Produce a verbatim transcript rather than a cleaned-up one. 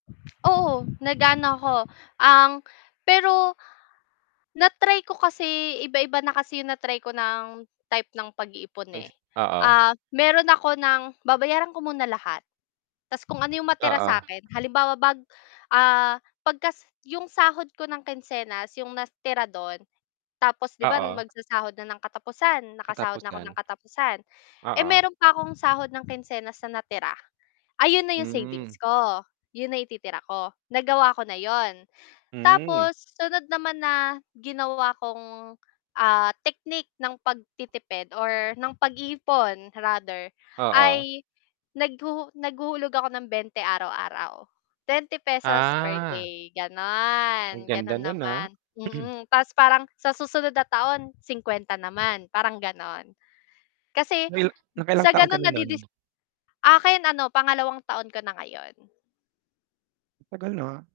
Oo, nag-aano ko ang pero na-try ko kasi iba-iba na kasi 'yong na-try ko ng type ng pag-iipon, eh. [unintelligible] Oo. Ah, mayro'n ako ng babayaran ko muna lahat, tas kung ano 'yong matira sa Oo. akin, halimbawa bag ah, pagkas 'yong sahod ko ng kinsenas, 'yong natira do'n tapos 'di ba, Oo. magsasahod na ng katapusan, nakasahod na ako ng Katapusan. katapusan, eh, Oo. mayro'n pa akong sahod ng kinsenas na natira, ayun na 'yong savings Hmm. ko. 'Yon na yung ititira ko, nagawa ko na 'yon. Hmm. Tapos sunod naman na ginawa kong, ah, technique ng pagtitipid or ng pag-iipon rather, Oo. ay naghuhu naghuhulog ako ng bente araw-araw, twenty pesos per Ah. day, Ang gano'n, ganda ganon no'n, ah. naman, mm. Tas parang sa susunod na taon singkwenta naman parang gano'n. Kasi Ngayo naka-ilang sa taon ka gano'n na no'n? nadidis akin ano pangalawang taon ko na ngayon. Ang tagal na.